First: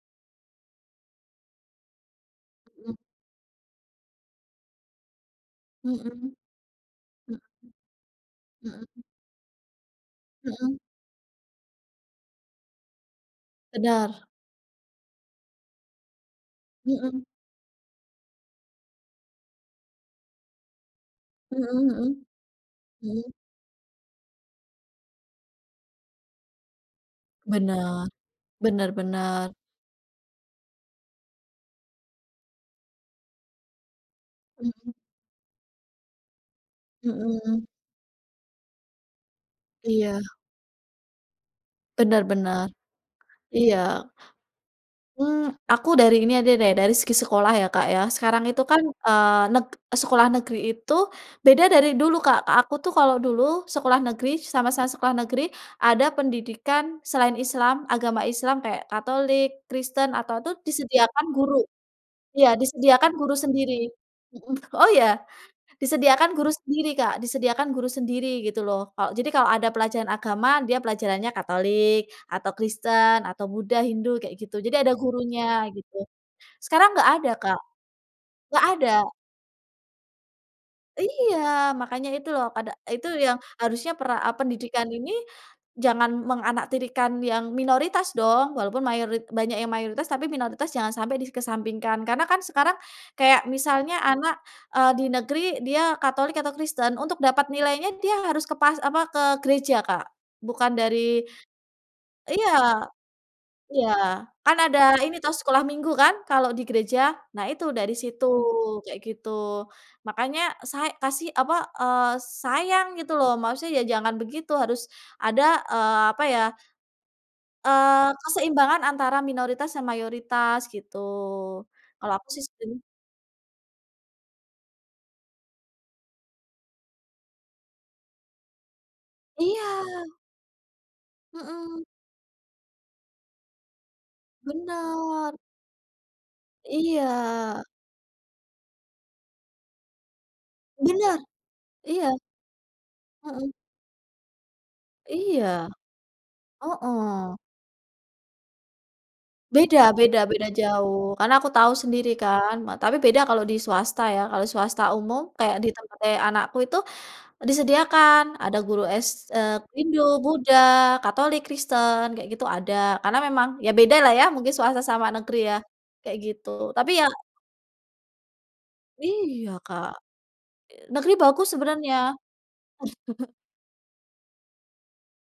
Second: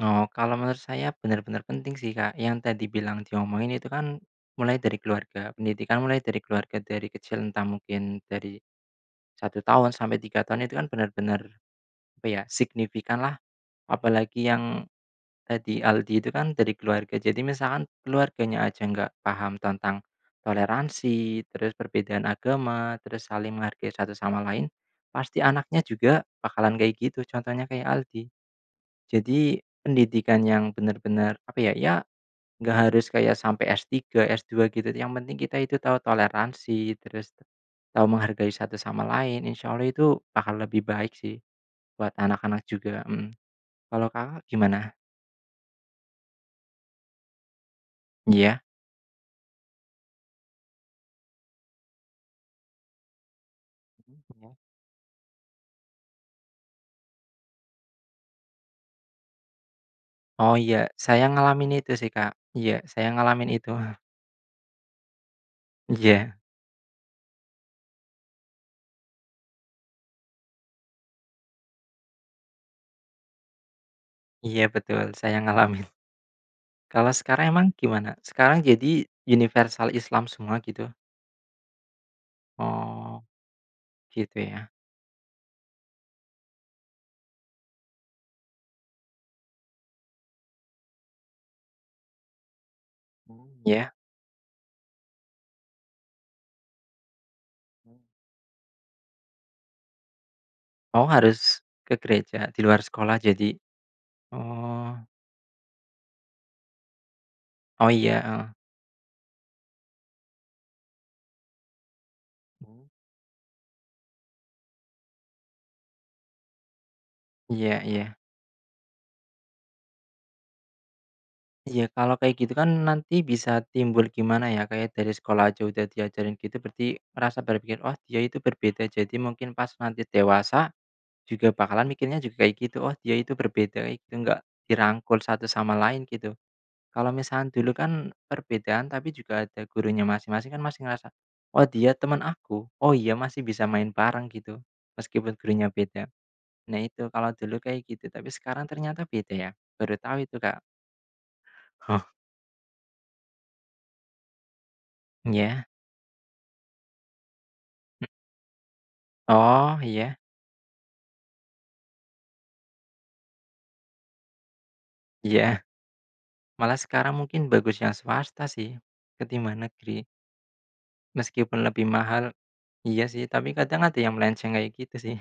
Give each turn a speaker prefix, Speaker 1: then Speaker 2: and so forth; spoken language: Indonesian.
Speaker 1: Oh, kalau menurut saya benar-benar penting sih, Kak. Yang tadi
Speaker 2: Mmm.
Speaker 1: bilang diomongin itu kan, mulai dari keluarga pendidikan mulai
Speaker 2: Mhm.
Speaker 1: dari keluarga, dari
Speaker 2: Mhm.
Speaker 1: kecil entah mungkin dari
Speaker 2: Mhm.
Speaker 1: 1 tahun sampai 3 tahun
Speaker 2: Mhm.
Speaker 1: itu kan benar-benar, apa ya, signifikanlah.
Speaker 2: Benar.
Speaker 1: Apalagi yang, tadi Aldi itu kan, dari keluarga,
Speaker 2: Mhm.
Speaker 1: jadi misalkan keluarganya aja nggak paham tentang toleransi,
Speaker 2: Mhm
Speaker 1: terus
Speaker 2: mhm.
Speaker 1: perbedaan agama, terus
Speaker 2: Mhm.
Speaker 1: saling menghargai satu sama lain, pasti anaknya juga bakalan kayak gitu, contohnya kayak
Speaker 2: Benar.
Speaker 1: Aldi.
Speaker 2: Benar benar.
Speaker 1: Jadi pendidikan yang benar-benar, apa ya, ya nggak harus kayak sampai S-3, S-2 gitu,
Speaker 2: Mhm.
Speaker 1: yang penting kita itu tahu toleransi,
Speaker 2: Mhm
Speaker 1: terus
Speaker 2: mhm.
Speaker 1: tahu menghargai satu sama lain, insyaallah itu
Speaker 2: Iya.
Speaker 1: akan lebih baik sih, buat
Speaker 2: Benar
Speaker 1: anak-anak
Speaker 2: benar.
Speaker 1: juga. Mhm. Kalau
Speaker 2: Iya.
Speaker 1: Kakak gimana?
Speaker 2: Mmm, aku dari ini aja deh, dari segi sekolah ya, Kak, ya, sekarang
Speaker 1: Ya.
Speaker 2: itu kan, eee, neg sekolah negeri itu beda dari dulu Kak, aku tuh kalau dulu sekolah negeri,
Speaker 1: Mhm.
Speaker 2: sama-sama sekolah negeri, ada pendidikan selain Islam agama Islam, kayak Katolik, Kristen, atau
Speaker 1: Oh
Speaker 2: tuh
Speaker 1: iya, saya
Speaker 2: disediakan guru.
Speaker 1: ngalamin itu sih Kak.
Speaker 2: Iya
Speaker 1: Iya saya
Speaker 2: disediakan guru
Speaker 1: ngalamin itu.
Speaker 2: sendiri. Mhm oh ya? Disediakan
Speaker 1: Iya.
Speaker 2: guru sendiri Kak, disediakan guru sendiri, gitu loh. Kalo jadi kalau ada pelajaran agama, dia pelajarannya Katolik, atau Kristen, atau Buddha, Hindu, kayak gitu,
Speaker 1: Iya
Speaker 2: jadi ada
Speaker 1: betul, saya
Speaker 2: gurunya
Speaker 1: ngalamin.
Speaker 2: gitu. Sekarang nggak
Speaker 1: Kalau
Speaker 2: ada
Speaker 1: sekarang
Speaker 2: Kak,
Speaker 1: emang gimana? Sekarang
Speaker 2: nggak ada.
Speaker 1: jadi universal Islam semua gitu?
Speaker 2: Iya. Makanya itu loh pada, eee, itu
Speaker 1: Oh.
Speaker 2: yang harusnya pera eee,
Speaker 1: Gitu ya.
Speaker 2: pendidikan ini jangan menganaktirikan yang minoritas dong, walaupun mayorit banyak yang mayoritas, tapi minoritas jangan sampai dikesampingkan. Karena kan sekarang,
Speaker 1: Mmm,
Speaker 2: kayak
Speaker 1: ya.
Speaker 2: misalnya anak, eee, di negeri, dia Katolik atau Kristen untuk dapat nilainya
Speaker 1: Mmm.
Speaker 2: dia harus ke pas apa, ke gereja Kak, bukan
Speaker 1: Oh
Speaker 2: dari
Speaker 1: harus ke gereja, di luar
Speaker 2: iya.
Speaker 1: sekolah jadi
Speaker 2: Iya, kan ada
Speaker 1: oh.
Speaker 2: ini toh, sekolah minggu kan, kalau di gereja, nah itu
Speaker 1: Oh,
Speaker 2: dari
Speaker 1: iya,
Speaker 2: situ,
Speaker 1: heeh.
Speaker 2: kayak gitu. Makanya say kasih, apa, eee,
Speaker 1: Oh.
Speaker 2: sayang gitu loh, maksudnya ya jangan begitu, harus ada, eee, apa ya,
Speaker 1: Iya
Speaker 2: eee,
Speaker 1: iya.
Speaker 2: keseimbangan antara minoritas dan mayoritas, gitu.
Speaker 1: Iya,
Speaker 2: Kalau
Speaker 1: kalau
Speaker 2: aku
Speaker 1: kayak
Speaker 2: sih
Speaker 1: gitu kan,
Speaker 2: seben.
Speaker 1: nanti bisa timbul gimana ya, kayak dari sekolah aja udah diajarin gitu berarti rasa berpikir, "Oh dia itu berbeda," jadi mungkin pas
Speaker 2: Iya.
Speaker 1: nanti dewasa, juga
Speaker 2: Mhm.
Speaker 1: bakalan mikirnya juga kayak gitu, "Oh dia itu berbeda, itu enggak dirangkul
Speaker 2: Benar.
Speaker 1: satu sama lain," gitu. Kalau misal
Speaker 2: Iya.
Speaker 1: dulu kan, perbedaan tapi juga ada gurunya masing-masing, kan masih ngerasa,
Speaker 2: Benar,
Speaker 1: "Oh dia
Speaker 2: iya.
Speaker 1: teman aku. Oh iya masih
Speaker 2: Mhm.
Speaker 1: bisa main bareng," gitu. Meskipun
Speaker 2: Iya.
Speaker 1: gurunya beda. Nah itu, kalau
Speaker 2: Heeh.
Speaker 1: dulu kayak gitu, tapi sekarang ternyata beda ya,
Speaker 2: Beda
Speaker 1: baru
Speaker 2: beda
Speaker 1: tahu itu
Speaker 2: beda
Speaker 1: Kak.
Speaker 2: jauh, karena aku tahu
Speaker 1: Oh.
Speaker 2: sendiri kan ma tapi beda kalau di swasta ya, kalau swasta umum kayak
Speaker 1: Iya.
Speaker 2: di tempat eee anakku itu,
Speaker 1: Mmm.
Speaker 2: disediakan ada guru s eee,
Speaker 1: Oh,
Speaker 2: Hindu,
Speaker 1: iya.
Speaker 2: Buddha, Katolik, Kristen, kayak gitu ada, karena memang ya beda lah ya, mungkin swasta sama negeri ya,
Speaker 1: Iya.
Speaker 2: kayak gitu,
Speaker 1: Malah
Speaker 2: tapi ya.
Speaker 1: sekarang mungkin bagus yang swasta sih,
Speaker 2: Iya
Speaker 1: ketimbang
Speaker 2: Kak.
Speaker 1: negeri.
Speaker 2: Negeri bagus
Speaker 1: Meskipun lebih
Speaker 2: sebenarnya.
Speaker 1: mahal. Iya sih, tapi kadang ada yang melenceng kayak gitu sih.